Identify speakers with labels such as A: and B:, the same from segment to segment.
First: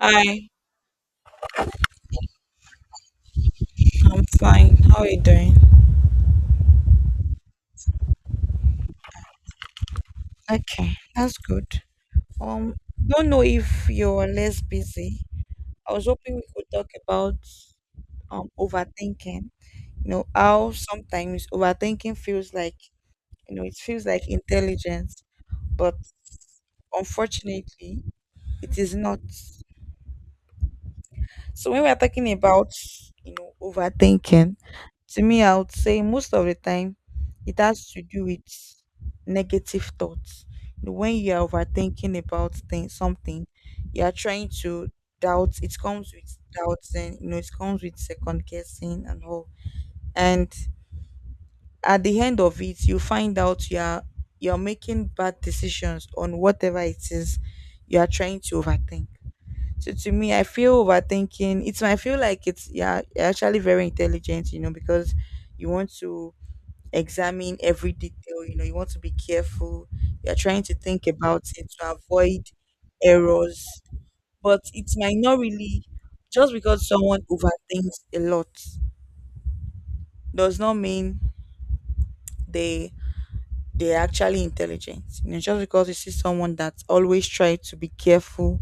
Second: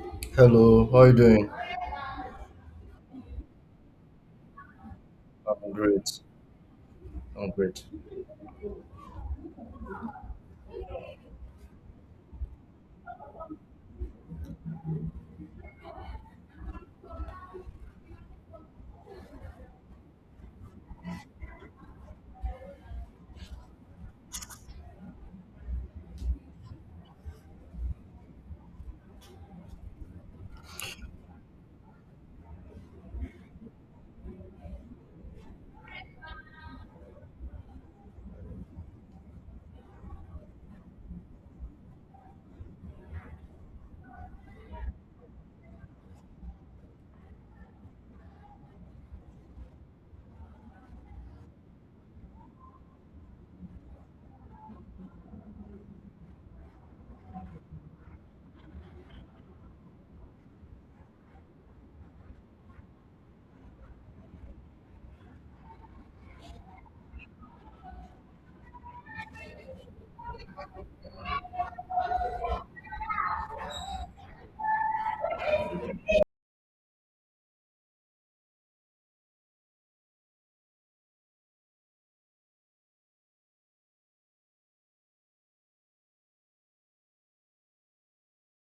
A: Hi,
B: Hello, how are you doing?
A: I'm fine. How are you doing?
B: I'm great. I'm great.
A: Okay, that's good. Um, don't know if you're less busy. I was hoping we could talk about overthinking. You know, how sometimes overthinking feels like, it feels like intelligence, but unfortunately, it is not. So when we're talking about overthinking, to me I would say most of the time it has to do with negative thoughts. You know, when you are overthinking about things something, you are trying to doubt it comes with doubts, and you know it comes with second guessing and all. And at the end of it you find out you're making bad decisions on whatever it is you are trying to overthink. So to me, I feel overthinking. It's I feel like it's, yeah, you're actually very intelligent, you know, because you want to examine every detail, you know, you want to be careful. You're trying to think about it to avoid errors. But it might not really, just because someone overthinks a lot does not mean they they're actually intelligent. You know, just because you see someone that always try to be careful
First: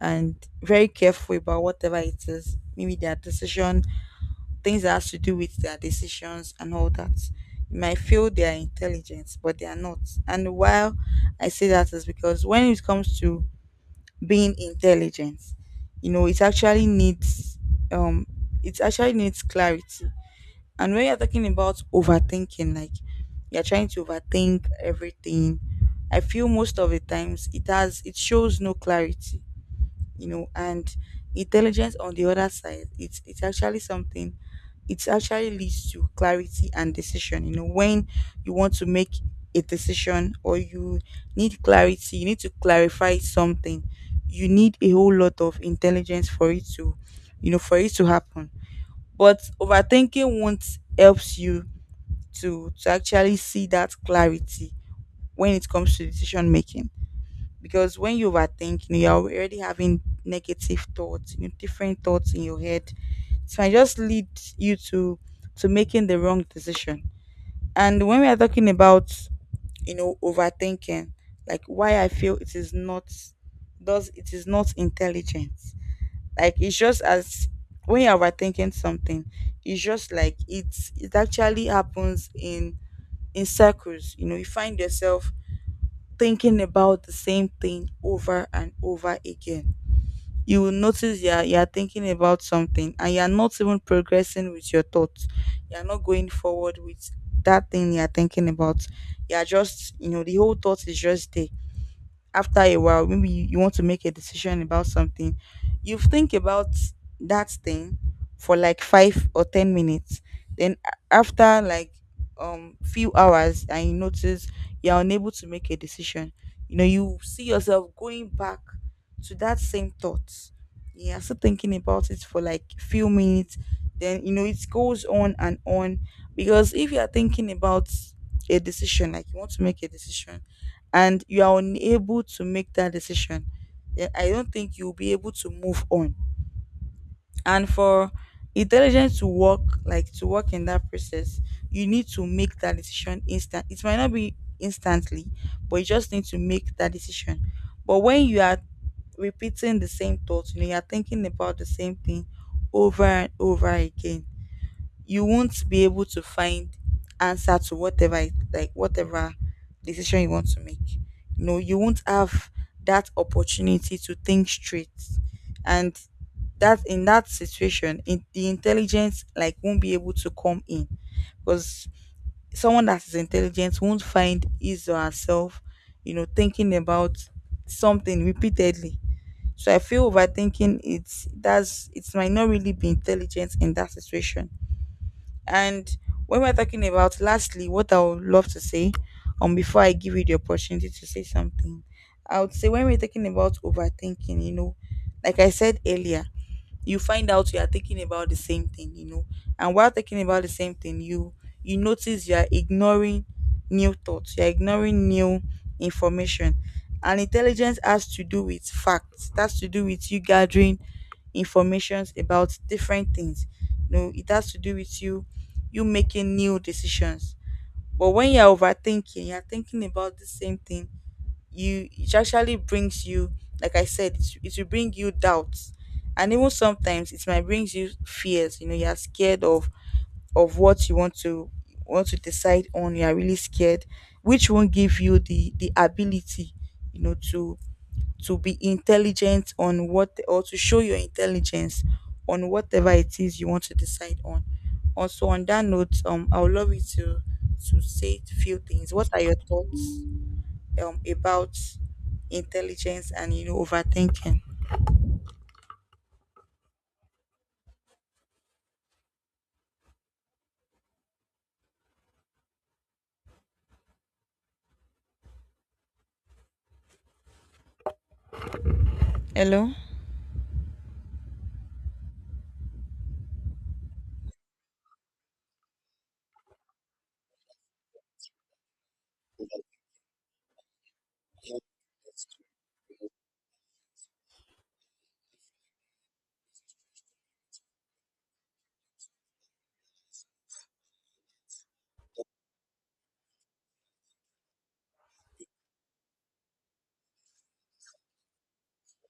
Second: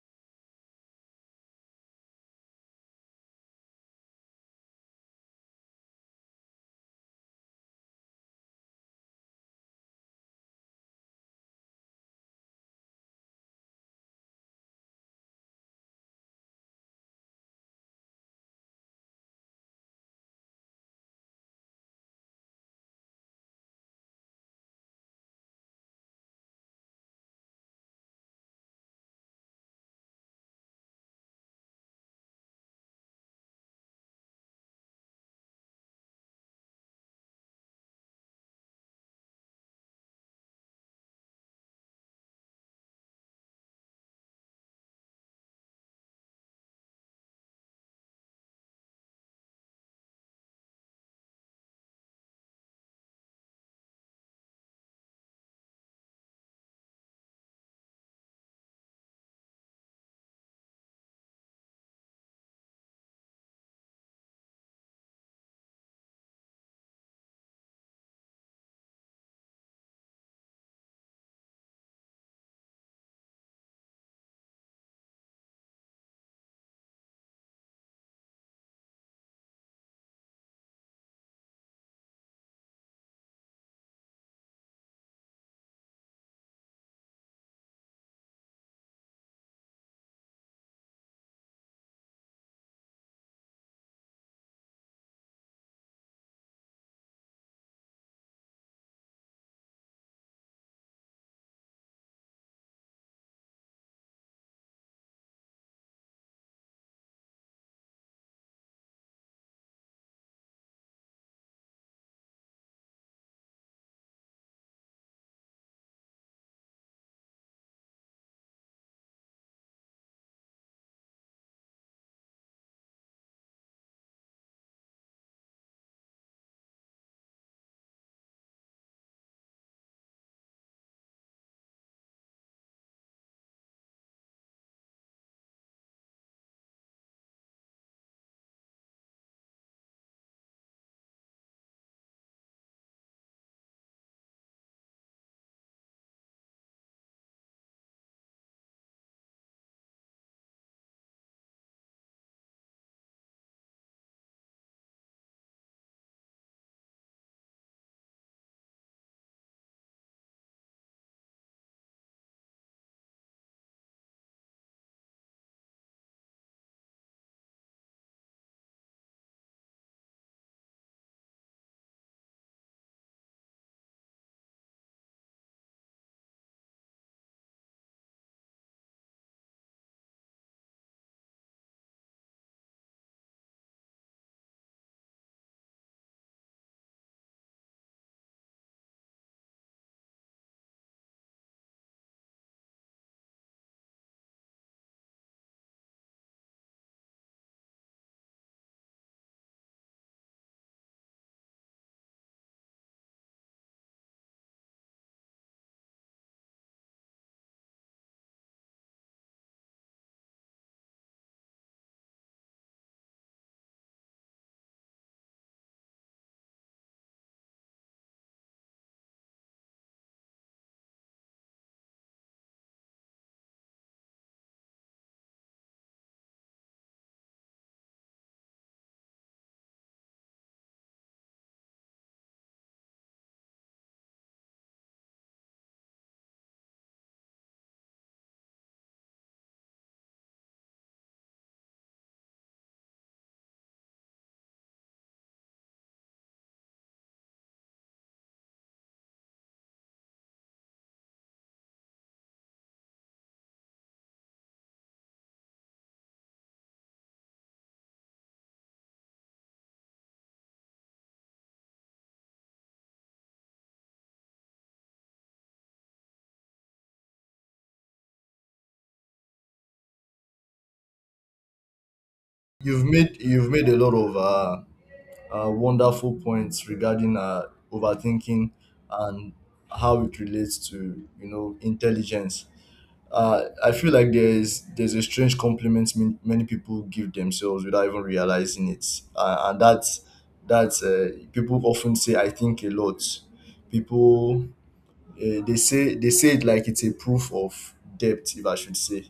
A: and very careful about whatever it is, maybe their decision things that has to do with their decisions and all that. You might feel they are intelligent, but they are not. And while I say that is because when it comes to being intelligent, you know, um it actually needs clarity. And when you're talking about overthinking, like you're trying to overthink everything, I feel most of the times it shows no clarity, you know. And intelligence on the other side, it's actually something, it actually leads to clarity and decision. You know, when you want to make a decision or you need clarity, you need to clarify something, you need a whole lot of intelligence for it to, you know, for it to happen. But overthinking won't helps you to actually see that clarity when it comes to decision making. Because when you overthink, you know, you're already having negative thoughts, you know, different thoughts in your head. It might just lead you to making the wrong decision. And when we are talking about, you know, overthinking, like why I feel it is not does it is not intelligent. Like it's just as, when you're overthinking something, it's just like it actually happens in circles. You know, you find yourself thinking about the same thing over and over again. You will notice you're thinking about something and you're not even progressing with your thoughts. You're not going forward with that thing you're thinking about. You're just, you know, the whole thought is just there. After a while, maybe you want to make a decision about something, you think about that thing for like 5 or 10 minutes. Then after like few hours, and you notice you're unable to make a decision, you know, you see yourself going back to that same thought. You're still thinking about it for like few minutes, then you know it goes on and on. Because if you are thinking about a decision, like you want to make a decision and you are unable to make that decision, then I don't think you'll be able to move on. And for intelligence to work, like to work in that process, you need to make that decision instant. It might not be instantly, but you just need to make that decision. But when you are repeating the same thoughts, you know, you are thinking about the same thing over and over again, you won't be able to find answer to whatever like whatever decision you want to make, you know you won't have that opportunity to think straight. And that in that situation the intelligence like won't be able to come in, because someone that is intelligent won't find his or herself, you know, thinking about something repeatedly. So I feel overthinking, it might not really be intelligent in that situation. And when we're talking about, lastly, what I would love to say, before I give you the opportunity to say something, I would say when we're talking about overthinking, you know, like I said earlier, you find out you are thinking about the same thing, you know, and while thinking about the same thing, you notice you are ignoring new thoughts, you are ignoring new information, and intelligence has to do with facts. That's to do with you gathering informations about different things. You know, it has to do with you making new decisions. But when you're overthinking, you're thinking about the same thing, you it actually brings you, like I said, it will bring you doubts. And even sometimes it might bring you fears. You know, you're scared of what you want to decide on, you are really scared, which won't give you the ability, you know, to be intelligent on what, or to show your intelligence on whatever it is you want to decide on. Also on that note, I would love you to say a few things. What are your thoughts about intelligence and, you know, overthinking? Hello?
B: You've made a lot of wonderful points regarding overthinking and how it relates to you know intelligence. I feel like there's a strange compliment many people give themselves without even realizing it, and that's people often say I think a lot. People they say it like it's a proof of depth, if I should say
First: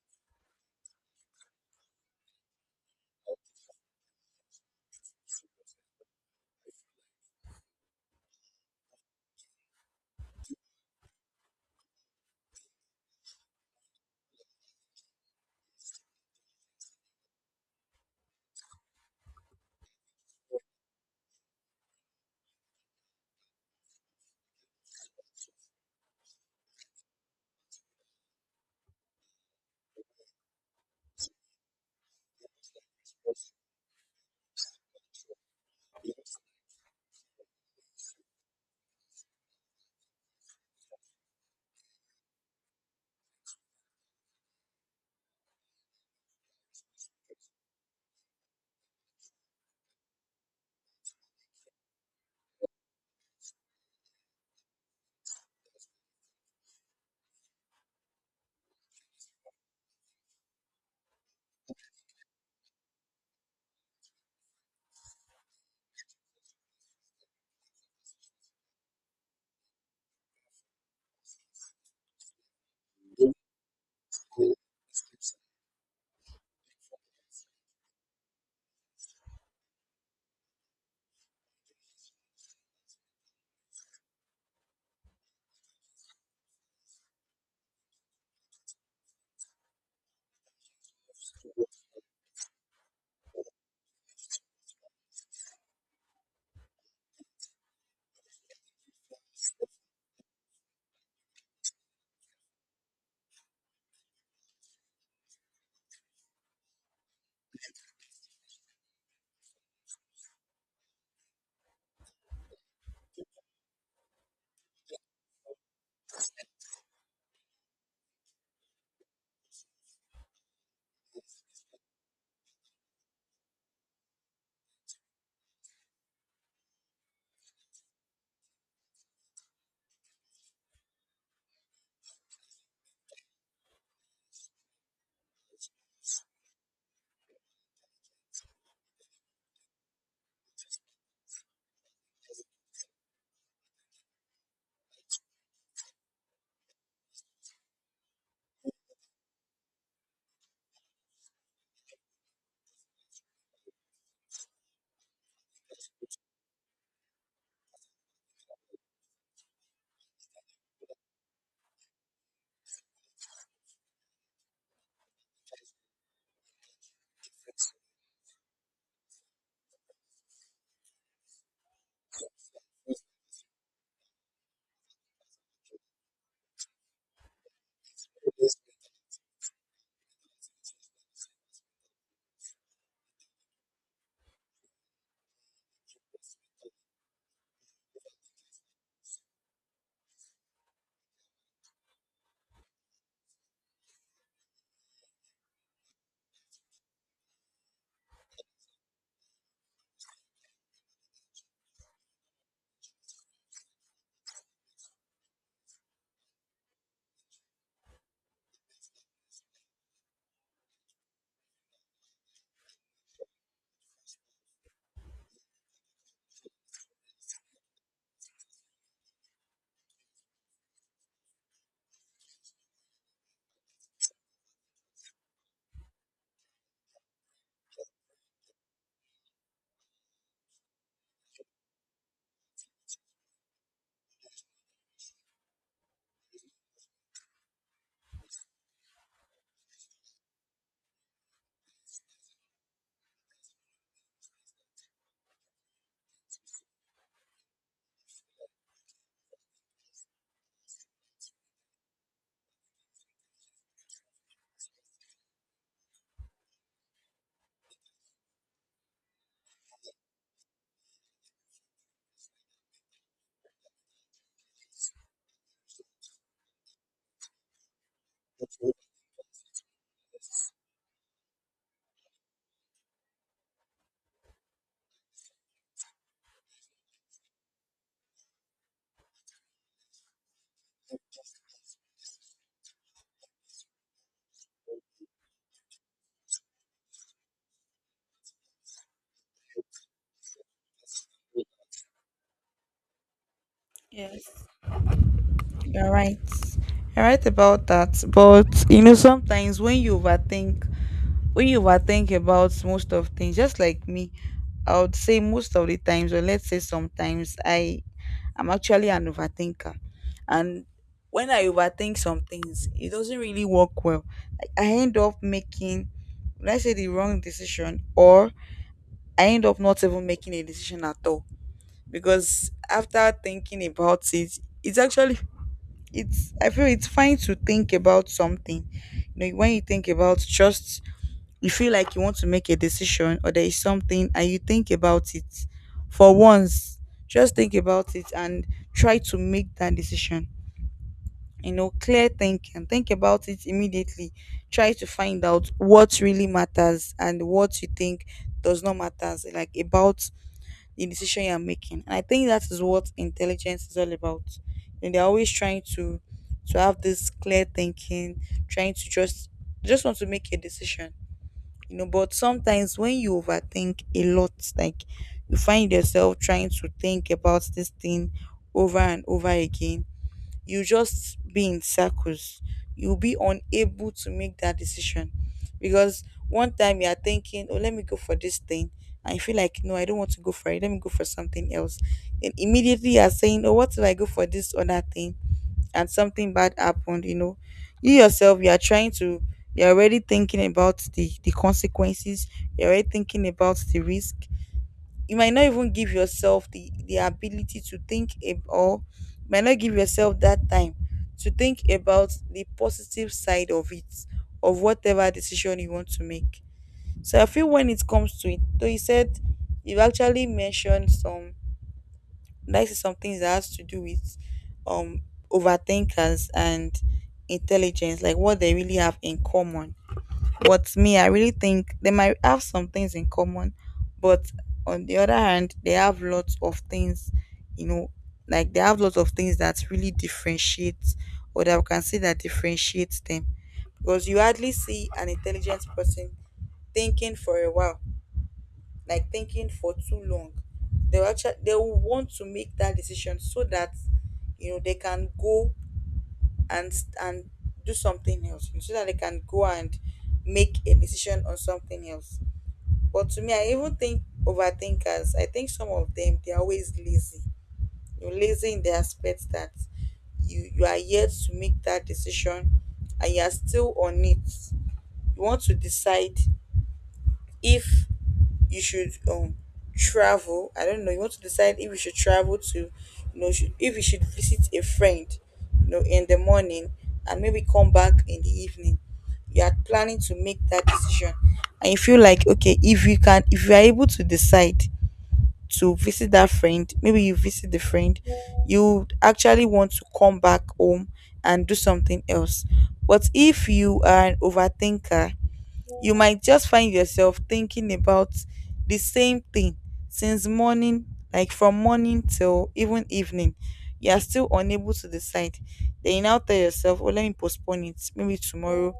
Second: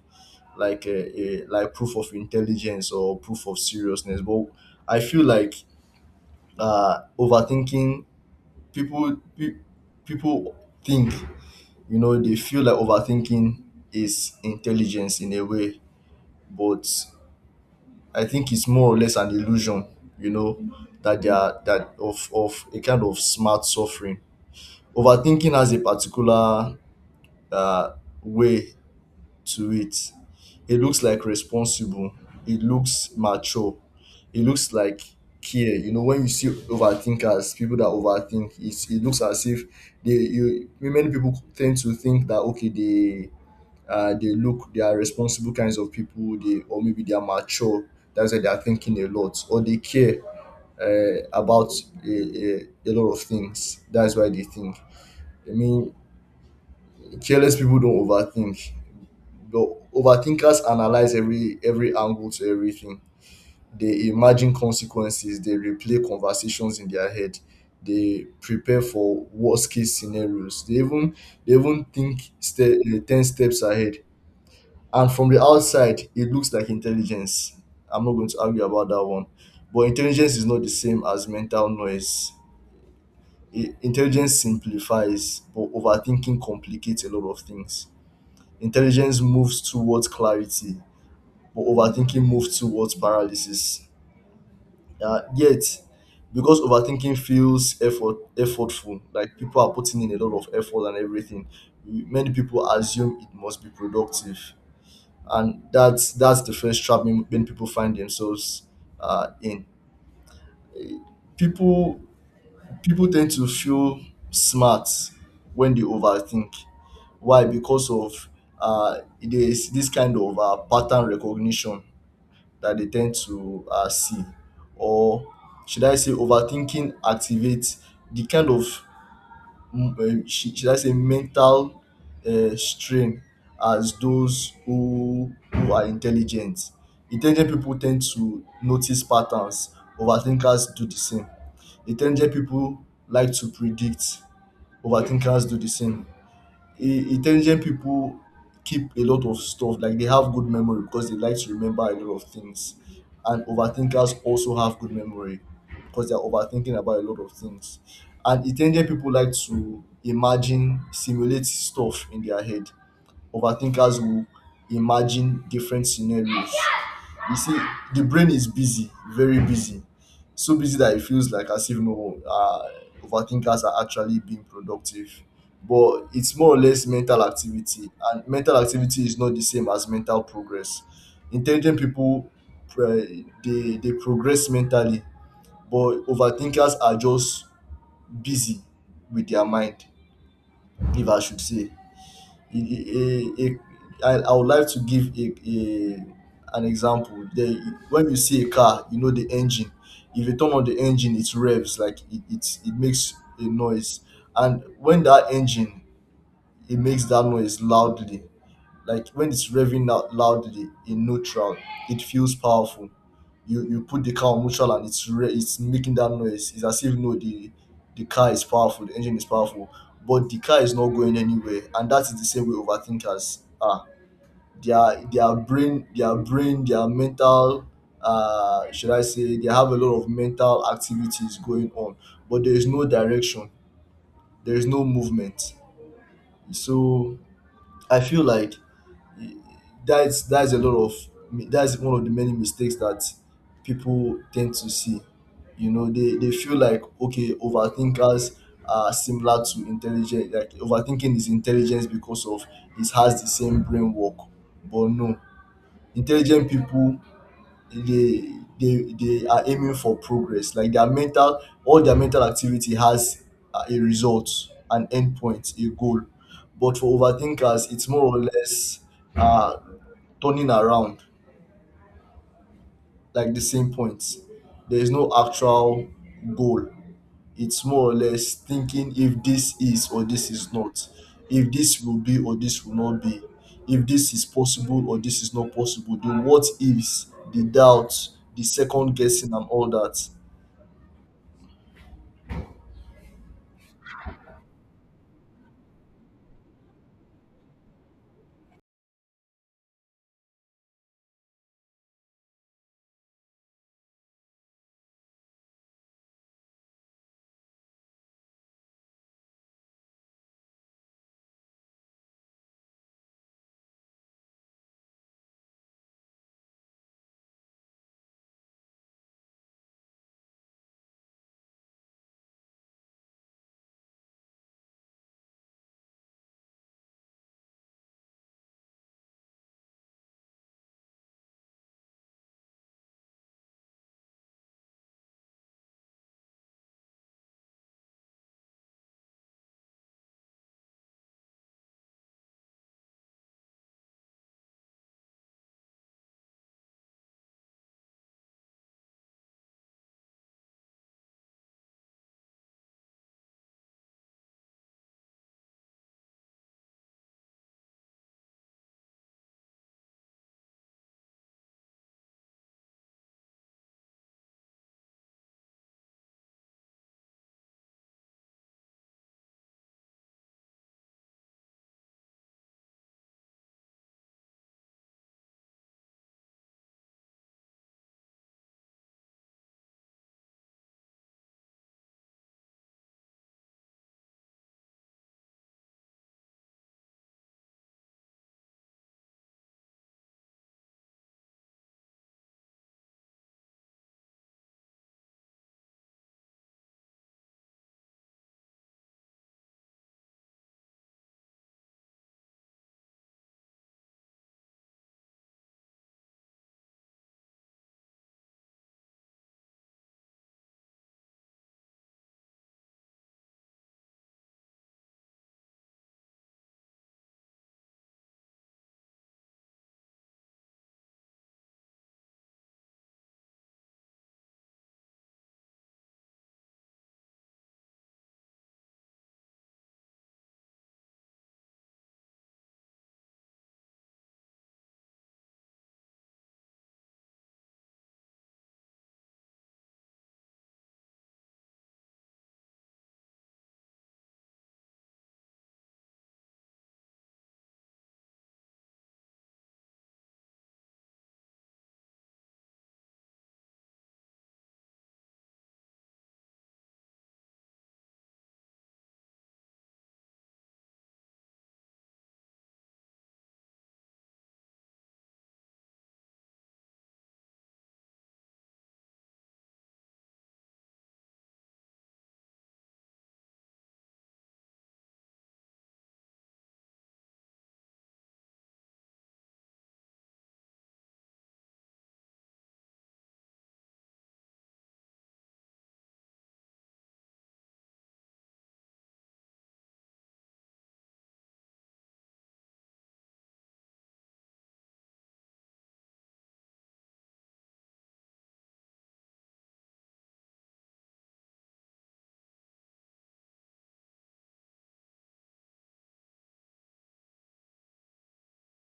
B: like a proof of intelligence or proof of seriousness, but I feel like overthinking, people pe- people think, you know, they feel like overthinking is intelligence in a way, but I think it's more or less an illusion, you know, that they are, that of a kind of smart suffering. Overthinking has a particular uh, way to it. It looks like responsible. It looks mature. It looks like care. You know, when you see overthinkers, people that overthink, it's, it looks as if they you many people tend to think that okay, they look, they are responsible kinds of people, they, or maybe they are mature, that's why they are thinking a lot, or they care about a lot of things, that's why they think. I mean, careless people don't overthink. The overthinkers analyze every angle to everything, they imagine consequences, they replay conversations in their head, they prepare for worst case scenarios, they even think 10 steps ahead. And from the outside it looks like intelligence. I'm not going to argue about that one, but intelligence is not the same as mental noise. Intelligence simplifies, but overthinking complicates a lot of things. Intelligence moves towards clarity, but overthinking moves towards paralysis. Yet, because overthinking feels effortful, like people are putting in a lot of effort and everything, many people assume it must be productive, and that's the first trap many people find themselves in. People people tend to feel smart when they overthink. Why? Because of there's this kind of pattern recognition that they tend to see, or should I say overthinking activates the kind of should I say mental strain as those who are intelligent. Intelligent people tend to notice patterns. Overthinkers do the same. Intelligent people like to predict. Overthinkers do the same. Intelligent people keep a lot of stuff, like they have good memory because they like to remember a lot of things, and overthinkers also have good memory because they're overthinking about a lot of things. And intelligent people like to imagine, simulate stuff in their head. Overthinkers will imagine different scenarios. You see, the brain is busy, very busy, so busy that it feels like as if no overthinkers are actually being productive. But it's more or less mental activity, and mental activity is not the same as mental progress. Intelligent people, uh, they progress mentally, but overthinkers are just busy with their mind, if I should say a, a, a, I would like to give a an example. When you see a car, you know the engine. If you turn on the engine, it revs, like it makes a noise. And when that engine, it makes that noise loudly, like when it's revving out loudly in neutral, it feels powerful. You put the car on neutral and it's it's making that noise, it's as if no, the car is powerful, the engine is powerful, but the car is not going anywhere. And that is the same way overthinkers are. Their brain, their brain their mental, should I say, they have a lot of mental activities going on, but there is no direction, there is no movement. So I feel like that's that's a lot of that's one of the many mistakes that people tend to see. You know, they feel like okay, overthinkers are similar to intelligent, like overthinking is intelligence because of it has the same brain work. But no, intelligent people, they they are aiming for progress, like their mental, all their mental activity has a result, an endpoint, a goal. But for overthinkers, it's more or less uh turning around, like the same points, there is no actual goal. It's more or less thinking if this is or this is not, if this will be or this will not be, if this is possible or this is not possible, the what ifs, the doubts, the second guessing, and all that.
A: Yes. You're right. About that. But you know, sometimes when you overthink about most of things, just like me, I would say most of the times, or let's say sometimes, I am actually an overthinker, and when I overthink some things, it doesn't really work well. Like I end up making, let's say, the wrong decision, or I end up not even making a decision at all because after thinking about it, it's actually it's I feel it's fine to think about something. You know, when you think about, just, you feel like you want to make a decision, or there is something and you think about it for once, just think about it and try to make that decision. You know, clear thinking, think about it immediately, try to find out what really matters and what you think does not matter, like about the decision you're making. And I think that is what intelligence is all about. And they're always trying to have this clear thinking, trying to just want to make a decision. You know, but sometimes when you overthink a lot, like you find yourself trying to think about this thing over and over again, you just be in circles. You'll be unable to make that decision, because one time you are thinking, "Oh, let me go for this thing," and you feel like, "No, I don't want to go for it. Let me go for something else." And immediately you are saying, "Oh, what if I go for this other thing? And something bad happened." You know, you are trying to. You're already thinking about the consequences. You're already thinking about the risk. You might not even give yourself the ability to think or you might not give yourself that time to think about the positive side of it, of whatever decision you want to make. So I feel when it comes to it, though you said you have actually mentioned some, like some things that has to do with um overthinkers and intelligence, like what they really have in common. But me, I really think they might have some things in common, but on the other hand, they have lots of things, you know, like they have lots of things that really differentiate, or that we can say that differentiates them. Because you hardly see an intelligent person thinking for a while, like thinking for too long. They will actually, they will want to make that decision so that, you know, they can go and and do something else, so that they can go and make a decision on something else. But to me, I even think overthinkers, I think some of them, they're always lazy. You're lazy in the aspect that you are yet to make that decision and you are still on it. You want to decide if you should travel. I don't know. You want to decide if you should travel to, you know, should, if you should visit a friend, you know, in the morning and maybe come back in the evening. You are planning to make that decision and you feel like, okay, if you can, if you are able to decide to visit that friend, maybe you visit the friend, you actually want to come back home and do something else. But if you are an overthinker, you might just find yourself thinking about the same thing since morning, like from morning till even evening. You are still unable to decide. Then you now tell yourself, oh, let me postpone it. Maybe tomorrow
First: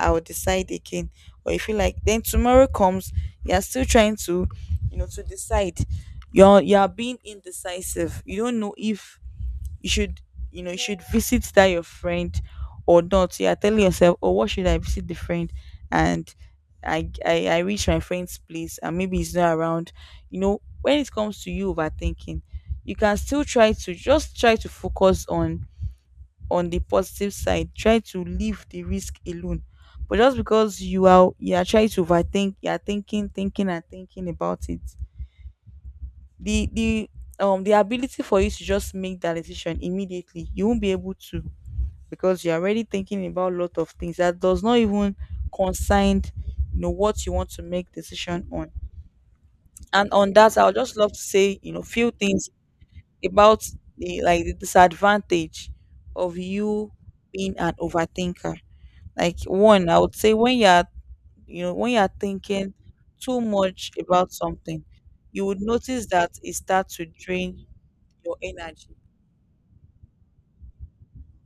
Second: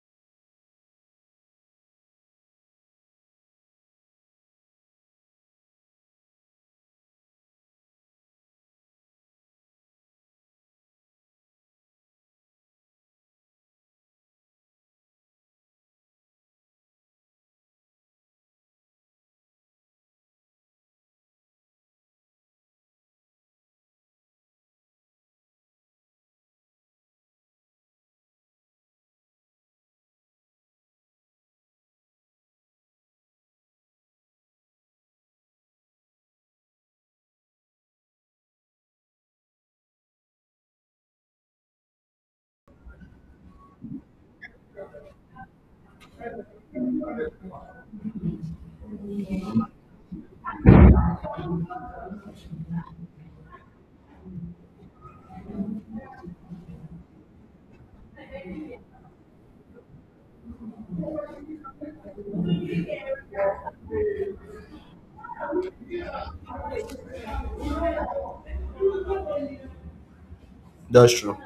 A: I will decide again. Or you feel like then tomorrow comes, you are still you know, to decide. You are being indecisive. You don't know if you should, you know, you should visit that your friend or not. You are telling yourself, oh, what, should I visit the friend, and I reach my friend's place and maybe he's not around. You know, when it comes to you overthinking, you can still try to just try to focus on the positive side, try to leave the risk alone. But just because you are trying to overthink, you are thinking, thinking and thinking about it, the the ability for you to just make that decision immediately, you won't be able to, because you're already thinking about a lot of things that does not even concern, you know, what you want to make decision on. And on that, I would just love to say, you know, few things about the, like the disadvantage of you being an overthinker. Like one, I would say, when you're, you know, when you're thinking too much about something, you would notice that it starts to drain your energy
B: That's true.